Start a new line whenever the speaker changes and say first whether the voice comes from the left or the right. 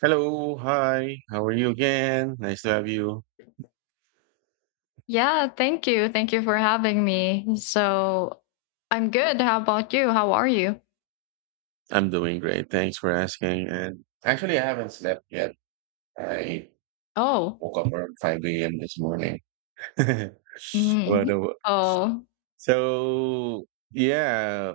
right: Hello, hi. How are you again? Nice to have you.
left: Yeah, thank you. Thank you for having me. So I'm good. How about you? How are you?
right: I'm doing great. Thanks for asking. And actually, I haven't slept yet. I
left: Oh.
right: woke up around 5 a.m. this morning.
left: Hmm.
right: But, uh,
left: Oh.
right: so, yeah,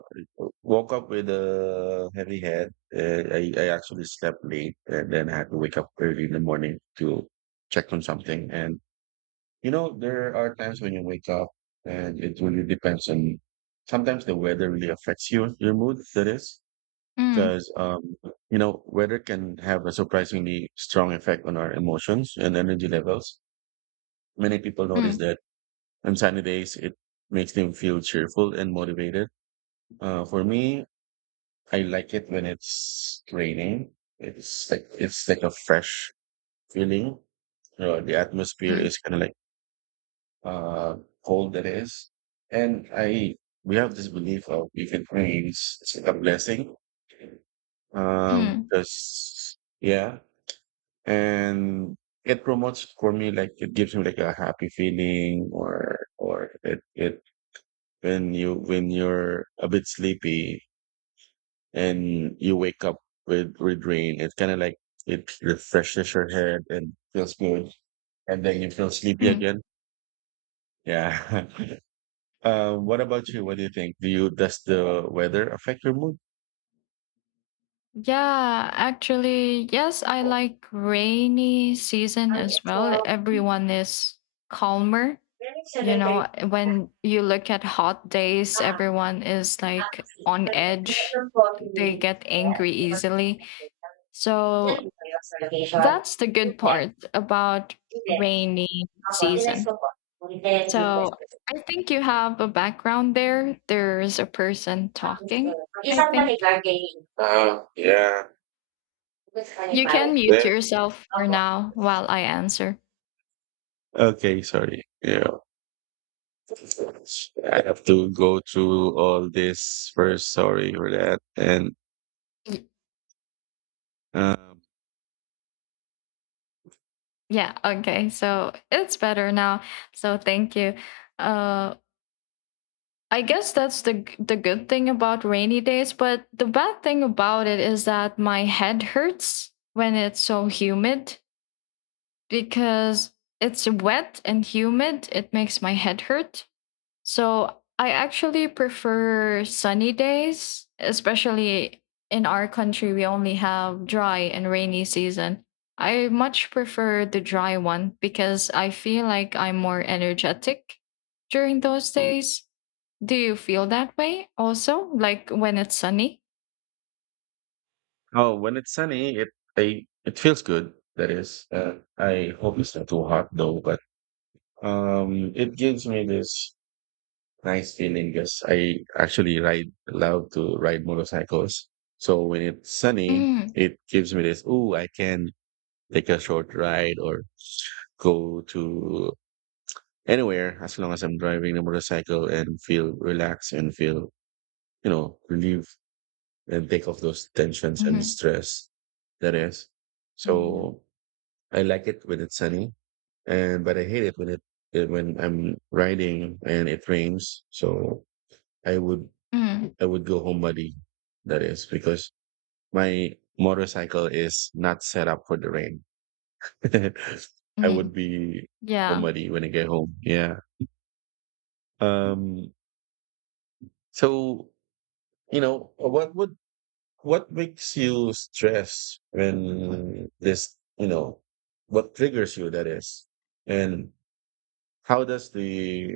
right: woke up with a heavy head. I actually slept late and then I had to wake up early in the morning to check on something. And you know, there are times when you wake up and it really depends on sometimes the weather really affects you, your mood, that is,
left: Mm,
right: because, you know, weather can have a surprisingly strong effect on our emotions and energy levels. Many people notice
left: mm,
right: that on sunny days, it makes them feel cheerful and motivated. For me, I like it when it's raining. It's like a fresh feeling. The atmosphere
left: mm,
right: is kind of like uh, cold it is. And I, we have this belief of if it rains, it's like a blessing.
left: mm,
right: Because yeah, and it promotes for me like it gives me like a happy feeling, or it when you're a bit sleepy and you wake up with rain, it kind of like it refreshes your head and feels good, and then you feel sleepy
left: mm.
right: again. Yeah. What about you? What do you think? Do you Does the weather affect your mood?
left: Yeah, actually, yes, I
right: Uh,
left: like rainy season as well. Everyone is calmer. You know, when you look at hot days, everyone is like on edge. They get angry easily. So that's the good part about rainy season. So I think you have a background there. There's a person talking, I think.
right: yeah, yeah.
left: You can mute yourself for now while I answer.
right: Okay, sorry. Yeah. I have to go through all this first. Sorry for that. And
left: Y-
right: uh,
left: Yeah, okay. So it's better now. So thank you. Uh I guess that's the the good thing about rainy days, but the bad thing about it is that my head hurts when it's so humid because it's wet and humid. It makes my head hurt. So I actually prefer sunny days, especially in our country. We only have dry and rainy season. I much prefer the dry one because I feel like I'm more energetic during those days. Do you feel that way also? Like when it's sunny?
right: oh, when it's sunny, it I it feels good. That is, I hope it's not too hot though. But it gives me this nice feeling because I actually ride love to ride motorcycles. So when it's sunny,
left: Mm-hmm.
right: it gives me this. Oh, I can take a short ride or go to anywhere as long as I'm driving the motorcycle and feel relaxed and feel you know relieved and take off those tensions and stress that is.
left: Mm-hmm.
right: So I like it when it's sunny, and but I hate it when when I'm riding and it rains. So I would
left: Mm-hmm.
right: I would go home muddy. That is because my motorcycle is not set up for the rain. I would be so
left: Yeah.
right: muddy when I get home. Yeah. Um. So you know what makes you stress when this, you know, what triggers you that is? And how does the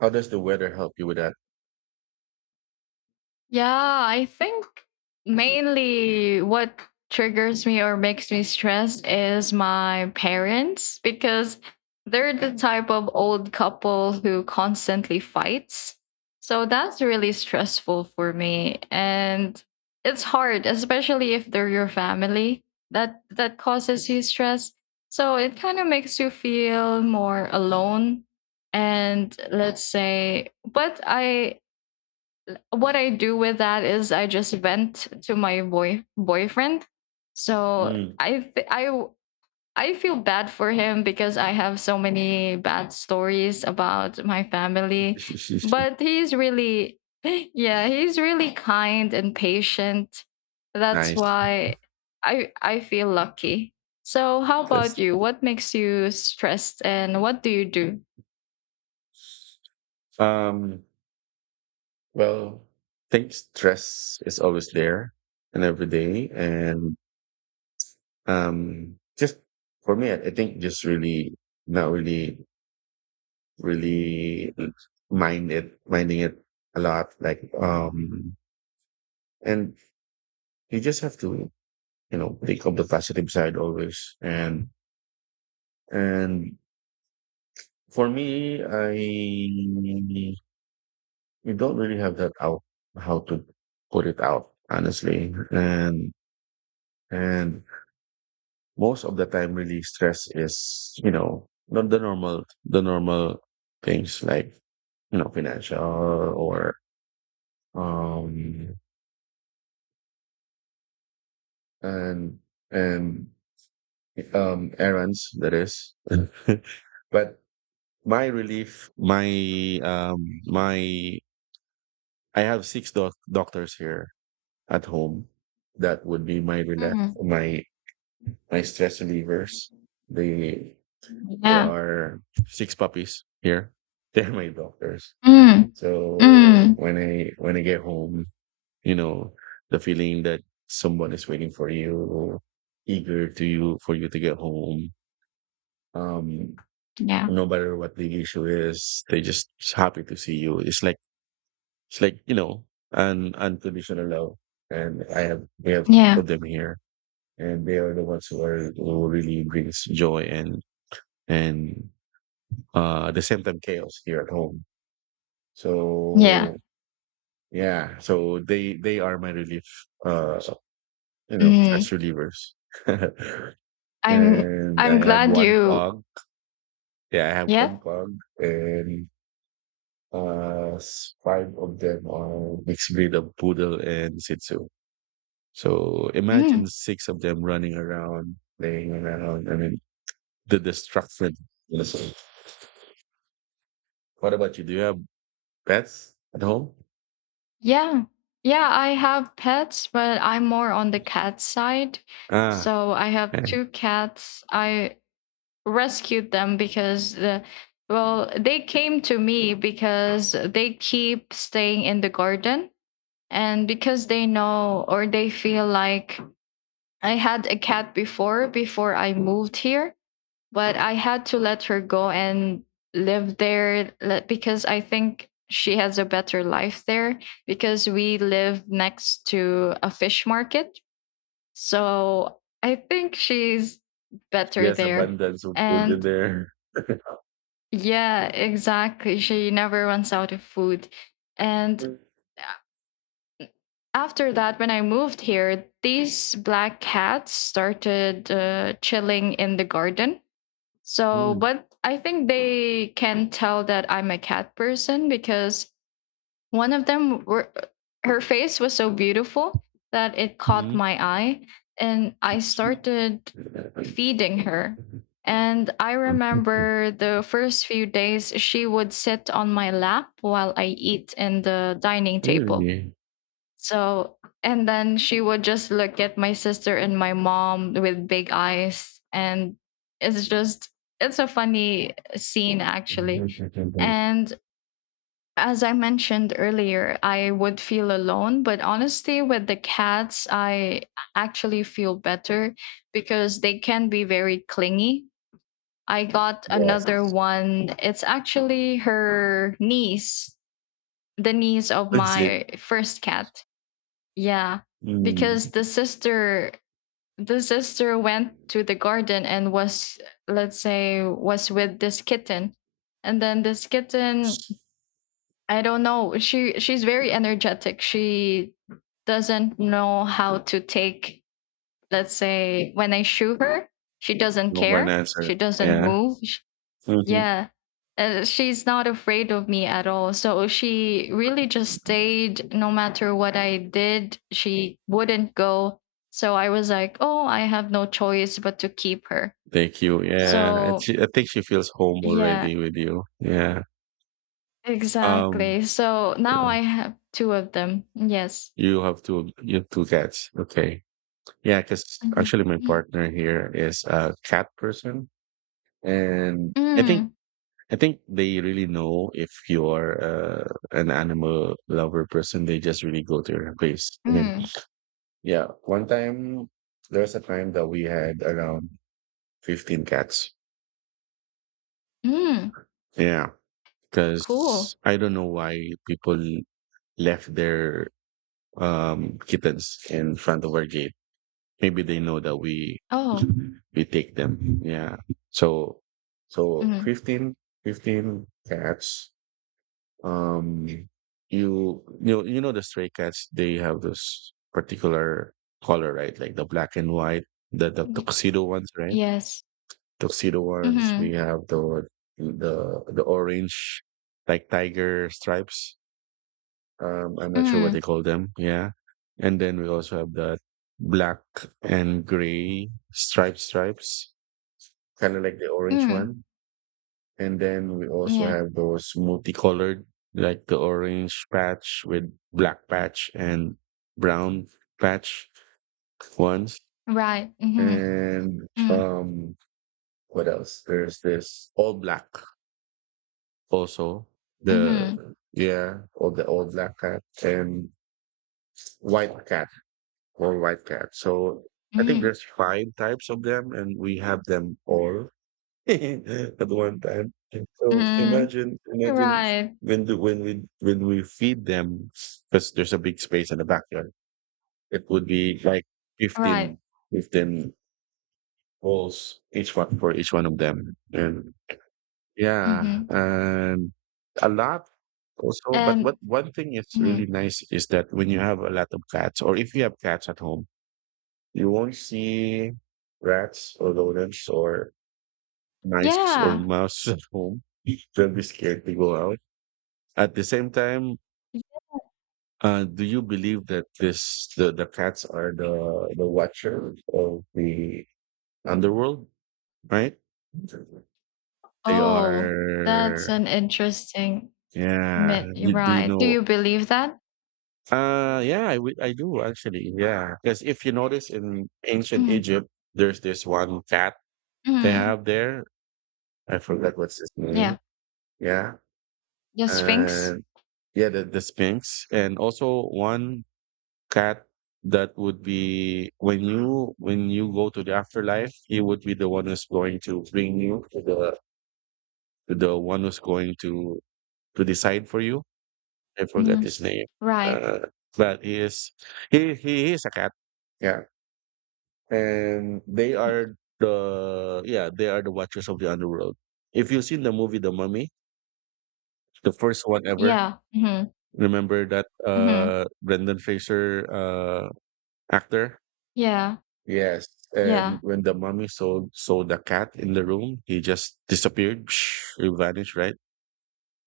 right: how does the weather help you with that?
left: Yeah, I think mainly what triggers me or makes me stressed is my parents because they're the type of old couple who constantly fights. So that's really stressful for me, and it's hard, especially if they're your family. That causes you stress. So it kind of makes you feel more alone and, let's say, but I, what I do with that is I just vent to my boyfriend. So
right: Mm.
left: I th- I w- I feel bad for him because I have so many bad stories about my family, but he's really yeah, he's really kind and patient. That's
right: Nice.
left: why I feel lucky. So how
right: That's
left: about you? What makes you stressed and what do you do?
right: um well, I think stress is always there and every day and just for me I think just really not really really minding it a lot, like and you just have to you know pick up the positive side always, and for me I you don't really have that out, how to put it out honestly. And most of the time really stress is you know not the normal things like you know financial or um and and errands that is. But my relief, my I have doctors here at home, that would be my relief,
left: Mm.
right: my stress relievers. They, there
left: Yeah.
right: are six puppies here. They're my doctors.
left: Mm.
right: So
left: Mm.
right: when I get home, you know, the feeling that someone is waiting for you, eager to you for you to get home, um,
left: Yeah.
right: no matter what the issue is, they just happy to see you. It's like you know, an unconditional love. And I have We have six
left: Yeah.
right: of them here. And they are the ones who are who really brings joy and and at the same time chaos here at home. So
left: Yeah.
right: yeah, so they are my relief, uh, you know, stress
left: Mm.
right: relievers.
left: I'm
right: And I
left: I'm
right: have
left: glad
right: one
left: you,
right: pug. Yeah, I have
left: yeah.
right: one pug and five of them are mixed breed of poodle and shih tzu. So imagine
left: Mm.
right: six of them running around, playing around. I mean, the destruction. You know, so what about you? Do you have pets at home?
left: Yeah. Yeah, I have pets, but I'm more on the cat side.
right: Ah,
left: So I have
right: man.
left: two cats. I rescued them because the well, they came to me because they keep staying in the garden, and because they know or they feel like I had a cat before I moved here, but I had to let her go and live there because I think she has a better life there because we live next to a fish market. So I think she's
right: She
left: better
right: has
left: there.
right: abundance of food in
left: And
right: there.
left: yeah, exactly. She never runs out of food. And after that, when I moved here, these black cats started chilling in the garden. So,
right: Mm.
left: but I think they can tell that I'm a cat person because one of them were, her face was so beautiful that it caught
right: Mm.
left: my eye, and I started feeding her. And I remember the first few days she would sit on my lap while I eat in the dining table.
right: Really?
left: So, and then she would just look at my sister and my mom with big eyes. And it's just, it's a funny scene, actually. And as I mentioned earlier, I would feel alone. But honestly, with the cats, I actually feel better because they can be very clingy. I got another
right: Yes.
left: one. It's actually her niece, the niece of
right: That's it.
left: my first cat. Yeah,
right: Mm.
left: because the sister went to the garden and was, let's say, was with this kitten. And then this kitten, I don't know, she's very energetic. She doesn't know how to take, let's say, when I shoot her, she doesn't
right: No for an
left: care.
right: answer.
left: She doesn't
right: Yeah.
left: move.
right: Hmm.
left: Yeah. And she's not afraid of me at all. So she really just stayed. No matter what I did, she wouldn't go. So I was like, oh, I have no choice but to keep her.
right: Thank you. Yeah. And
left: So,
right: she, I think she feels home
left: yeah,
right: already with you. Yeah. Um,
left: exactly. So now
right: yeah,
left: I have two of them. Yes.
right: you have two cats. Okay. Yeah, because
left: Mhm.
right: actually my partner here is a cat person, and
left: Mm,
right: I think they really know if you're an animal lover person. They just really go to your place. I mean,
left: mm,
right: yeah. One time, there was a time that we had around 15 cats.
left: mm.
right: Yeah,
left: Cool.
right: because I don't know why people left their kittens in front of our gate, maybe they know that we
left: Oh,
right: we take them. Yeah. So so
left: mm.
right: 15 cats. Um, you know the stray cats, they have this particular color, right? Like the black and white, the
left: Y-
right: tuxedo ones, right?
left: yes.
right: Tuxedo ones. We
left: Mm-hmm.
right: have the orange like tiger stripes. I'm not sure what they
left: Mm,
right: call them. Yeah. And then we also have the black and gray stripes, kind of like the orange
left: mm.
right: one. And then we also
left: Yeah.
right: have those multicolored, like the orange patch with black patch and brown patch ones.
left: Right. Mm-hmm.
right: And
left: Mm,
right: what else? There's this all black also. The
left: mm-hmm.
right: Yeah, all black cat and white cat or white cat. So I think
left: Mm,
right: there's five types of them, and we have them all at one time. So
left: mm,
right: imagine
left: right,
right: when we feed them, because there's a big space in the backyard. It would be like
left: right,
right: fifteen, 15 bowls, each one for each one of them, and yeah,
left: mhm,
right: and a lot also. But
left: and
right: what one thing is really
left: mhm,
right: nice is that when you have a lot of cats, or if you have cats at home, you won't see rats or rodents or mice or
left: yeah.
right: mouse at home. They'll be scared to go out. At the same time, do you believe that the cats are the watcher of the underworld, right? They
left: Oh, that's
right: are,
left: an interesting
right: yeah.
left: myth, you're
right: You, do you
left: right. Do
right: know?
left: you believe that?
right: Yeah, I do actually. Yeah, because if you notice in ancient
left: Mm,
right: Egypt, there's this one cat they
left: mm,
right: have there. I forgot what's his name.
left: yeah,
right: Yeah.
left: the Sphinx?
right: And yeah, the Sphinx. And also one cat that would be when you go to the afterlife, he would be the one who's going to bring you to the one who's going to decide for you. I forgot
left: Mm,
right: his name.
left: right,
right: Uh but he is a cat. Yeah. And they
left: mm,
right: are the yeah, they are the watchers of the underworld. If you've seen the movie The Mummy, the first one ever,
left: yeah, mhm,
right: remember that
left: mhm,
right: Brendan Fraser actor?
left: yeah,
right: Yes. And
left: yeah,
right: when the mummy saw the cat in the room, he just disappeared. He vanished, right?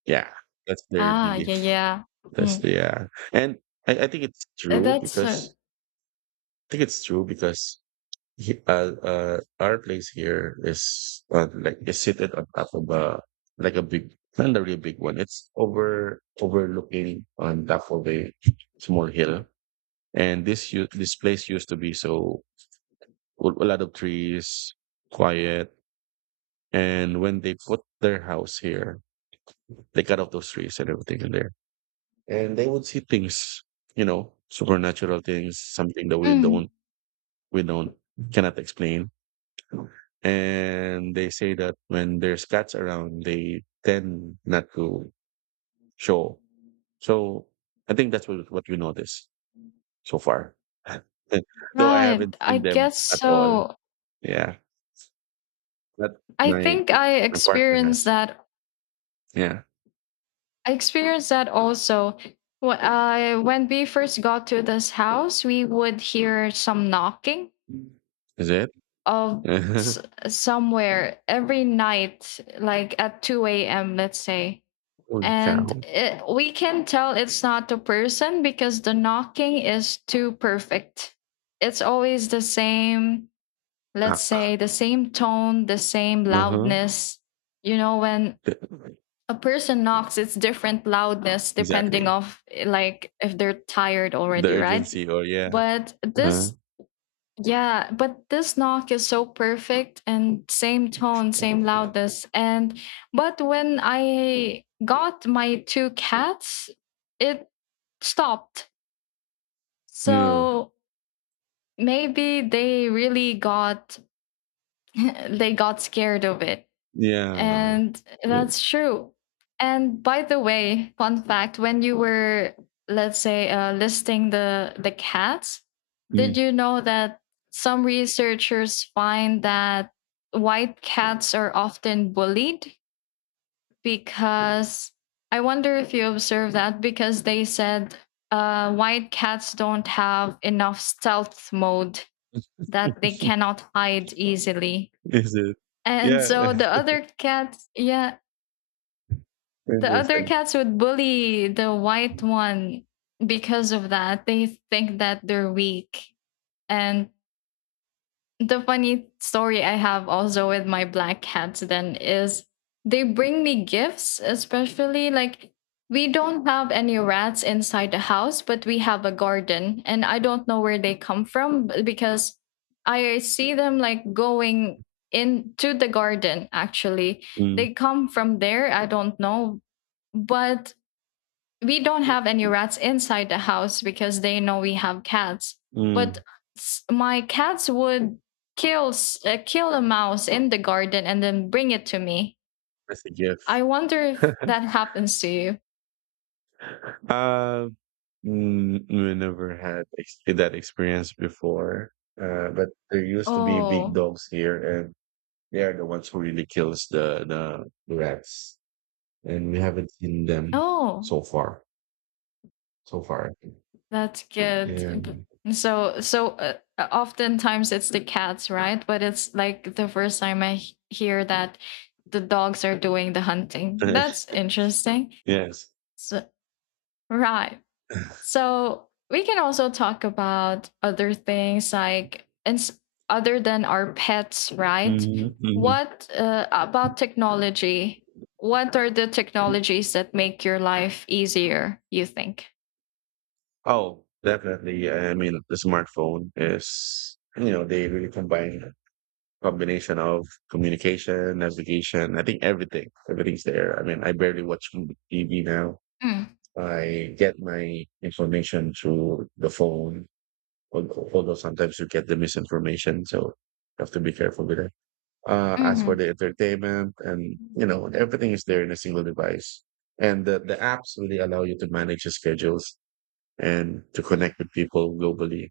right: Yeah. That's their
left: ah,
right: belief.
left: yeah, yeah,
right: That's
left: mm,
right: yeah. And I think it's true
left: that's a,
right: because I think it's true because he, our place here is like is seated on top of a like a big, not a really big one. It's overlooking on top of a small hill. And this place used to be so a lot of trees, quiet. And when they put their house here, they cut off those trees and everything in there, and they would see things, you know, supernatural things, something that we
left: mm,
right: don't cannot explain. And they say that when there's cats around, they tend not to show. So I think that's what we notice so far. Though I haven't
left: right, I
right: seen them
left: guess
right: at all.
left: so.
right: Yeah. That
left: I
right: my
left: think I
right: partner
left: experienced
right: has.
left: that.
right: Yeah.
left: I experienced that also. When we first got to this house, we would hear some knocking
right: Is it?
left: of s- somewhere every night, like at 2 a.m., let's say.
right: Holy
left: And
right: cow.
left: it, we can tell it's not a person because the knocking is too perfect. It's always the same, let's
right: Ah.
left: say, the same tone, the same
right: Uh-huh.
left: loudness. You know, when
right: The
left: a person knocks, it's different loudness depending
right: exactly.
left: of, like, if they're tired
right: The
left: already, right?
right: urgency or yeah.
left: But
right: Huh?
left: this, yeah, but this knock is so perfect and same tone, same
right: Yeah.
left: loudness, and but when I got my two cats, it stopped,
right: Yeah.
left: so maybe they really got they got scared of it.
right: Yeah.
left: And
right: Yeah.
left: that's true. And by the way, fun fact, when you were, let's say, listing the cats,
right: Mm.
left: did you know that some researchers find that white cats are often bullied, because I wonder if you observe that, because they said white cats don't have enough stealth mode, that they cannot hide easily.
right: Is it?
left: And so
right: Yeah.
left: the other cats, yeah, the other
right: Interesting.
left: cats would bully the white one because of that. They think that they're weak. And the funny story I have also with my black cats then is they bring me gifts, especially like we don't have any rats inside the house, but we have a garden. And I don't know where they come from, because I see them like going into the garden actually.
right: Mm.
left: They come from there, I don't know. But we don't have any rats inside the house because they know we have cats.
right: Mm.
left: But my cats would kill a mouse in the garden and then bring it to me.
right: That's a gift.
left: I wonder if that happens to you.
right: Uh, we never had that experience before. But there used to be big
left: Oh.
right: dogs here, and they are the ones who really kills the the rats. And we haven't seen them
left: Oh,
right: so far. So far,
left: that's good.
right: yeah,
left: So, oftentimes it's the cats, right? But it's like the first time I hear that the dogs are doing the hunting. That's interesting.
right: yes.
left: So, right. So we can also talk about other things, like, and other than our pets, right?
right: Mm-hmm. Mm-hmm.
left: What about technology? What are the technologies that make your life easier, you think?
right: Oh, definitely. I mean, the smartphone is, you know, they really combine combination of communication, navigation. I think everything's there. I mean, I barely watch TV now.
left: Mm,
right: I get my information through the phone, although sometimes you get the misinformation. So you have to be careful with it. As for
left: mm,
right: the entertainment and, you know, everything is there in a single device. And the apps really allow you to manage your schedules and to connect with people globally.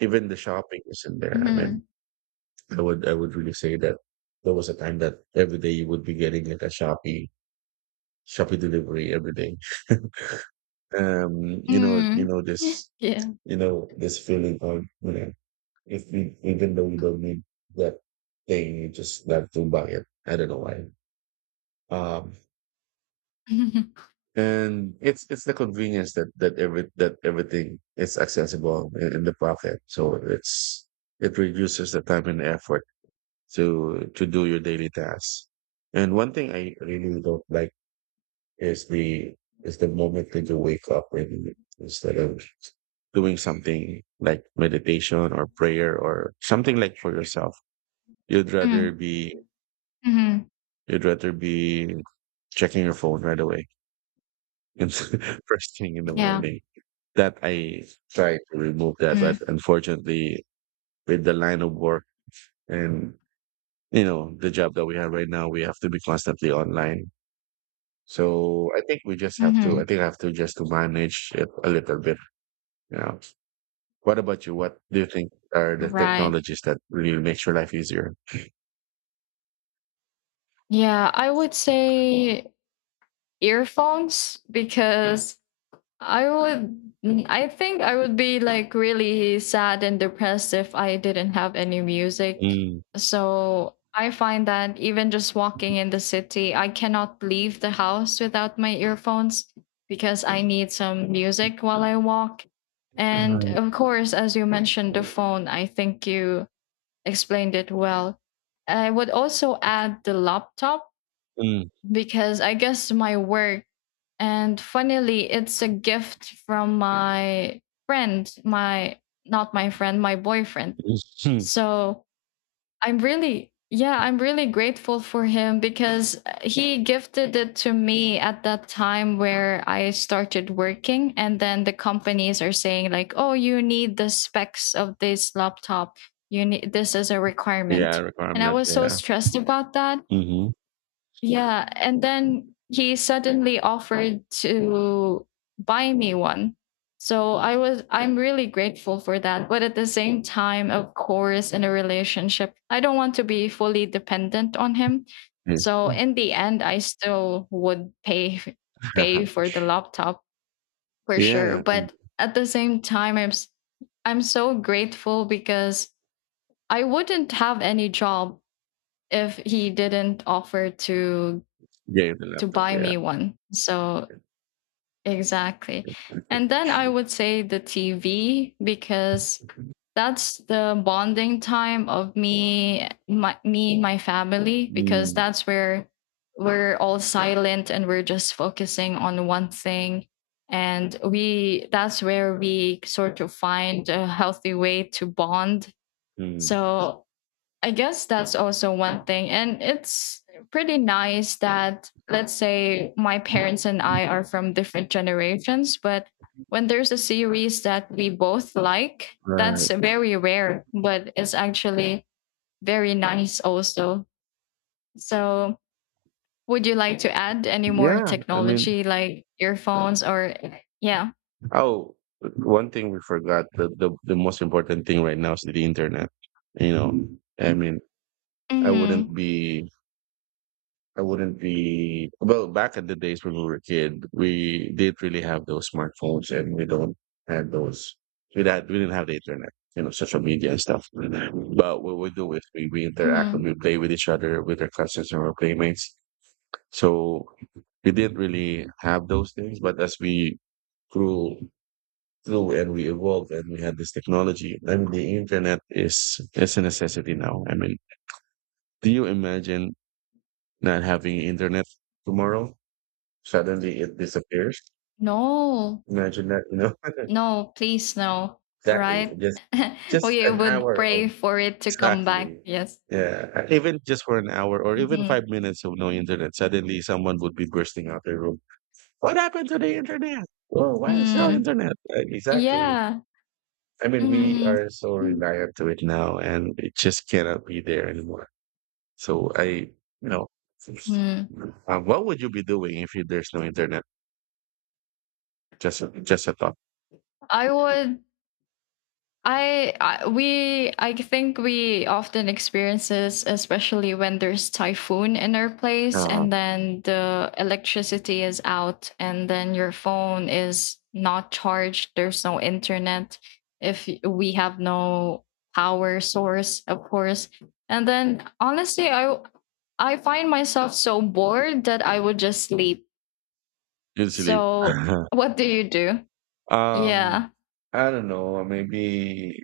right: Even the shopping is in there. I mean,
left: mm,
right: I would really say that there was a time that every day you would be getting like a Shopee delivery every day. Um, you know, you
left: mm.
right: know this,
left: Yeah.
right: you know this feeling of you know if we even though you don't need that thing, you just have to buy it. I don't know why. Um, and it's the convenience that everything is accessible in the pocket, so it reduces the time and effort to do your daily tasks. And one thing I really don't like is the is the moment that you wake up and instead of doing something like meditation or prayer or something like for yourself, you'd rather
left: Mm.
right: be
left: Hmm.
right: you'd rather be checking your phone right away and first thing in the
left: Yeah.
right: morning. That, I try to remove that,
left: Mm.
right: but unfortunately, with the line of work and the job that we have right now, we have to be constantly online. So I
left: Hmm.
right: think I have to just to manage it a little bit. You know, what about you? What do you think are the
left: Right.
right: technologies that really makes your life easier?
left: Yeah, I would say earphones because I think I would be, like, really sad and depressed if I didn't have any music.
right: Mm.
left: So I find that even just walking in the city, I cannot leave the house without my earphones because I need some music while I walk. And
right: Right.
left: of course, as you mentioned, the phone, I think you explained it well. I would also add the laptop
right: Mm.
left: because I guess my work, and funnily, it's a gift from my friend, my, not my friend, my boyfriend.
right: Mhm.
left: So I'm really, yeah, I'm really grateful for him because he gifted it to me at that time where I started working. And then the companies are saying, like, oh, you need the specs of this laptop. You need this is a
right: Yeah,
left: requirement. And I
right: requirement.
left: was so
right: Yeah.
left: stressed about that.
right: Mhm.
left: Yeah. And then he suddenly offered to buy me one. So I'm really grateful for that. But at the same time, of course, in a relationship, I don't want to be fully dependent on him.
right: Yes.
left: So in the end, I still would pay for the laptop for sure.
right: Yeah. And
left: But at the same time, I'm so grateful because I wouldn't have any job if he didn't offer to
right: yeah, the laptop.
left: buy
right: Yeah.
left: me one. So exactly. And then I would say the TV because that's the bonding time of me and my family because
right: Mm.
left: that's where we're all silent and we're just focusing on one thing, and we that's where we sort of find a healthy way to bond.
right: Mm.
left: So I guess that's also one thing. And it's pretty nice that, let's say, my parents and I are from different generations, but when there's a series that we both like, that's
right: Right.
left: very rare, but it's actually very nice also. So, would you like to add any more
right: Yeah. I mean,
left: technology, like earphones, or yeah?
right: oh, one thing we forgot, the most important thing right now is the internet. You know, I mean, I
left: Mm-hmm.
right: wouldn't be, I wouldn't be. Well, back in the days when we were a kid, we didn't really have those smartphones, and we don't have those. We didn't have the internet. Social media and stuff. But what we do is we interact and
left: Mm-hmm.
right: we play with each other, with our cousins and our playmates. So we didn't really have those things. But as we grew, true, and we evolved and we had this technology. I mean, the internet is a necessity now. I mean, do you imagine not having internet tomorrow? Suddenly it disappears.
left: No.
right: Imagine that, you know?
left: No, please no,
right: Exactly.
left: right?
right: Just
left: We
right: an
left: would
right: hour of
left: pray for it to come back.
right: Exactly.
left: Yes.
right: Yeah. Even just for an hour or even five
left: Hmm.
right: minutes of no internet, suddenly someone would be bursting out their room. What happened to the internet? Oh, why is no
left: Mm.
right: internet? Exactly.
left: Yeah.
right: I mean, we are so
left: Mm-hmm.
right: reliant to it now, and it just cannot be there anymore. So you know,
left: Mm.
right: what would you be doing if there's no internet? Just a thought.
left: I would I we I think we often experience this, especially when there's typhoon in our place,
right: Uh,
left: and then the electricity is out, and then your phone is not charged. There's no internet. If we have no power source, of course, and then honestly, I find myself so bored that I would just sleep.
right: you'd sleep.
left: So what do you do?
right: um,
left: Yeah.
right: I don't know. Maybe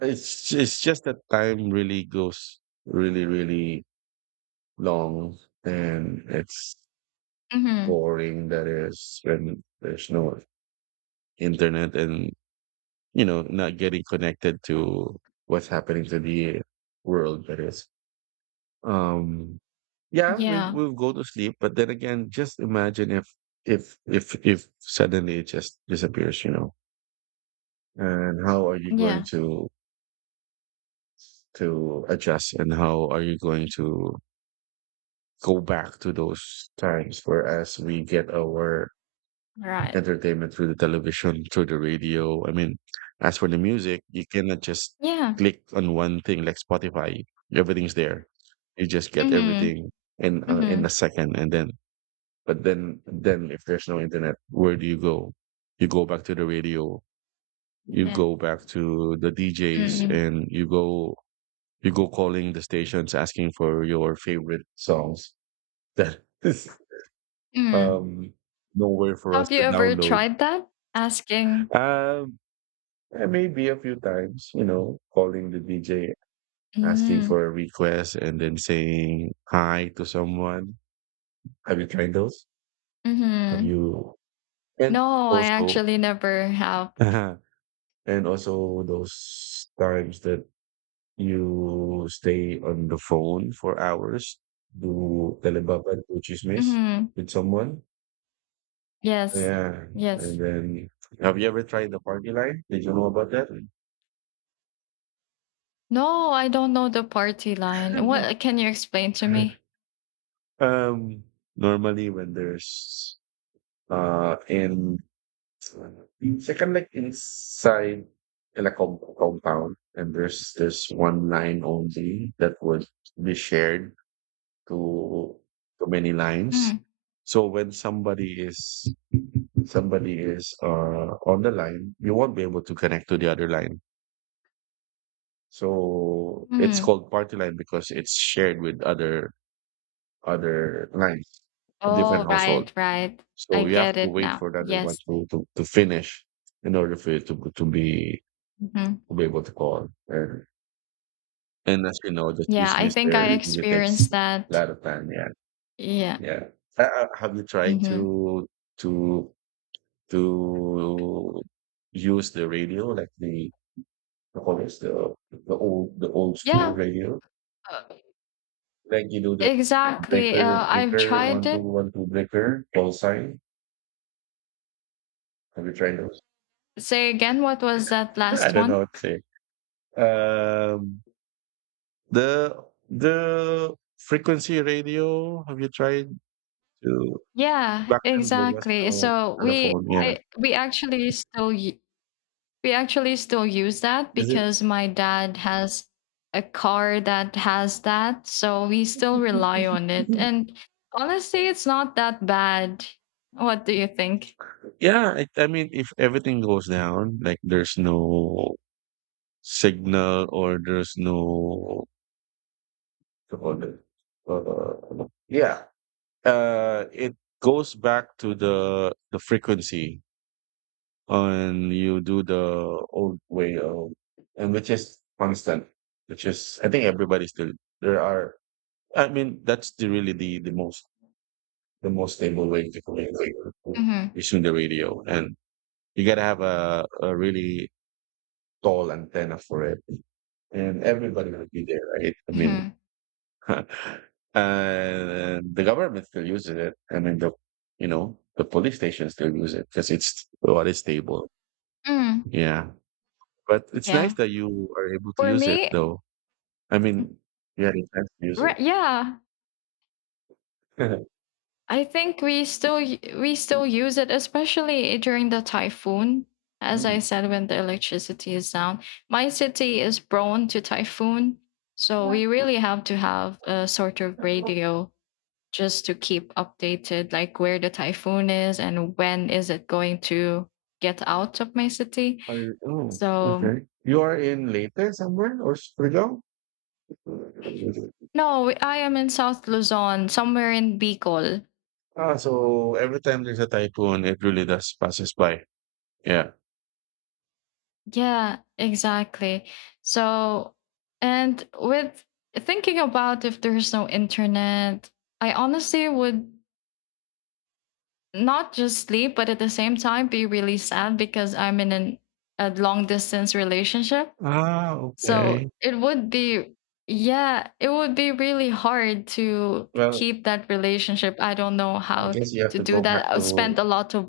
right: it's just that time really goes really, really long, and it's
left: Hmm.
right: boring. That is when there's no internet, and not getting connected to what's happening to the world that is. Um yeah, we
left: Yeah.
right: we'll go to sleep, but then again, just imagine if suddenly it just disappears. And how are you going
left: Yeah.
right: to adjust, and how are you going to go back to those times whereas we get our
left: Right.
right: entertainment through the television, through the radio. I mean, as for the music, you cannot just
left: Yeah.
right: click on one thing like Spotify. Everything's there. You just get
left: Mhm.
right: everything in a
left: Mhm.
right: second, and then but then if there's no internet, where do you go? You go back to the radio. You
left: Yeah.
right: go back to the DJs,
left: Mm.
right: and you go calling the stations asking for your favorite songs. That is
left: Mm.
right: um nowhere for us
left: Have you
right: to
left: ever
right: download.
left: tried that? Asking.
right: Um, maybe a few times, calling the DJ, asking
left: Mm.
right: for a request, and then saying hi to someone. Have you tried those? Have
left: Mhm.
right: you? And
left: No, I
right: also,
left: actually never have.
right: and also those times that you stay on the phone for hours, do telebaba, do chismis
left: Mhm.
right: with someone.
left: Yes.
right: Yeah. And
left: Yes.
right: then, have you ever tried the party line? Did you know about that?
left: No, I don't know the party line. What can you explain to me?
right: um, normally when there's and second like inside in a compound, and there's this one line only that would be shared to to many lines,
left: Mm.
right: so when somebody is on the line, you won't be able to connect to the other line, so it's
left: Mm.
right: called party line because it's shared with other lines, different
left: Oh,
right: household.
left: right, right. I
right: So you have
left: get
right: to
left: it
right: wait
left: now.
right: for the other one
left: Yes.
right: to finish in order for you to to be
left: Mhm.
right: to be able to call. And as you know, the
left: Yeah, I
right: chismis
left: think I
right: there it really takes a
left: experienced that.
right: lot of time. Yeah,
left: Yeah.
right: yeah. Have you tried
left: Mhm.
right: to to use the radio like the callers, the old school
left: Yeah.
right: radio,
left: uh,
right: like the
left: Exactly.
right: breaker
left: I've
right: breaker
left: tried
right: one two
left: it.
right: one two breaker call sign? Have you tried those?
left: Say again, what was that
right: I
left: last
right: don't
left: one?
right: know what to say. Um, The the frequency radio, have you tried to
left: Yeah,
right: back then there was
left: exactly.
right: no
left: So we
right: telephone, yeah?
left: I we actually still u- we actually still use that
right: Is it
left: because my dad has a car that has that, so we still rely on it. And honestly, it's not that bad. What do you think?
right: yeah, I mean if everything goes down, like there's no signal or there's no what do you call it? Yeah. It goes back to the frequency, and you do the old way of and which is constant, which is, I think, everybody still there are I mean, that's the really the most stable way to communicate,
left: Mhm.
right: is through the radio, and you gotta have a really tall antenna for it, and everybody will be there, right? I mean,
left: Mhm.
right: and the government still uses it. I mean, the you know the police stations still use it because it's what is stable.
left: Mm,
right: Yeah, but it's nice
left: yeah.
right: that you are able to
left: For
right: use it,
left: me,
right: though. I mean, you had a chance to use it.
left: yeah, I think we still use it, especially during the typhoon. As I
right: Mm.
left: said, when the electricity is down, my city is prone to typhoon, so we really have to have a sort of radio just to keep updated, like where the typhoon is and when is it going to get out of my city.
right: Are you Oh,
left: So
right: okay. You are in Leyte somewhere or Surigao?
left: no, I am in South Luzon, somewhere in Bicol.
right: Ah, so every time there's a typhoon, it really does passes by. Yeah.
left: Yeah, exactly. So, and with thinking about if there's no internet, I honestly would not just sleep, but at the same time be really sad because I'm in an, a long distance relationship.
right: Ah, okay.
left: So it would be, yeah, it would be really hard to
right: Well,
left: keep that relationship. I don't know
right: I
left: how
right: guess
left: to do that. I spent a lot of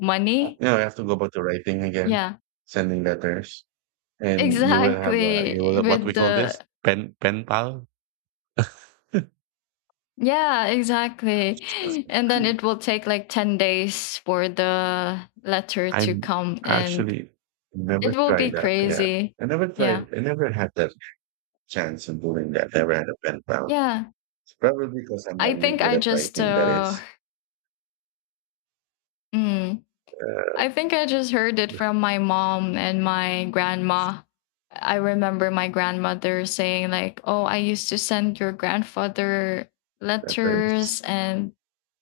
left: money.
right: you have to go back to writing again,
left: Yeah.
right: sending letters, and you will
left: Exactly.
right: have what we
left: With
right: call
left: the
right: this pen pal.
left: Yeah, exactly. And then it will take like 10 days for the letter to
right: I'm
left: come, and
right: actually never
left: it will
right: tried
left: be
right: that. Yeah,
left: crazy.
right: I never
left: Yeah.
right: tried. I never had that chance of doing that. Never had a pen pal.
left: Yeah.
right: It's probably because I'm
left: I
right: not really
left: think
right: good
left: I
right: at
left: just
right: writing. That
left: uh
right: is,
left: mm,
right: uh,
left: I think I just heard it from my mom and my grandma. I remember my grandmother saying, like, "Oh, I used to send your grandfather
right: that there
left: letters,"
right: is
left: and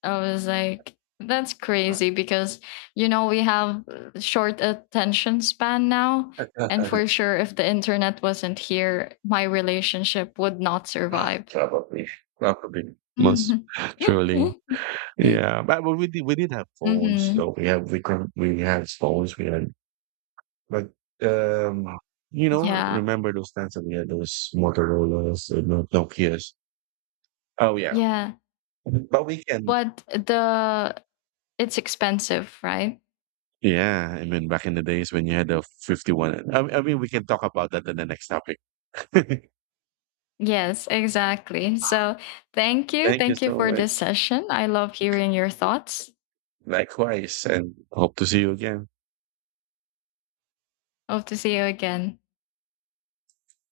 left: I was like, "That's crazy," because you know we have short attention span now, and for sure, if the internet wasn't here, my relationship would not survive.
right: probably, probably most
left: Hmm.
right: truly. Yeah, but we did have phones though. We had phones. We had but um, you know,
left: Yeah,
right: remember those times that we had those Motorola's, no, Nokia's. Oh yeah,
left: yeah.
right: but we can.
left: But the It's expensive, right?
right: Yeah, I mean, back in the days when you had the 51. I mean, we can talk about that in the next topic. Thank
left: Yes, exactly. So thank you.
right: you
left: Thank you
right: so
left: for
right: much.
left: this session. I love hearing your thoughts.
right: Likewise, and hope to see you again.
left: Hope to see you again.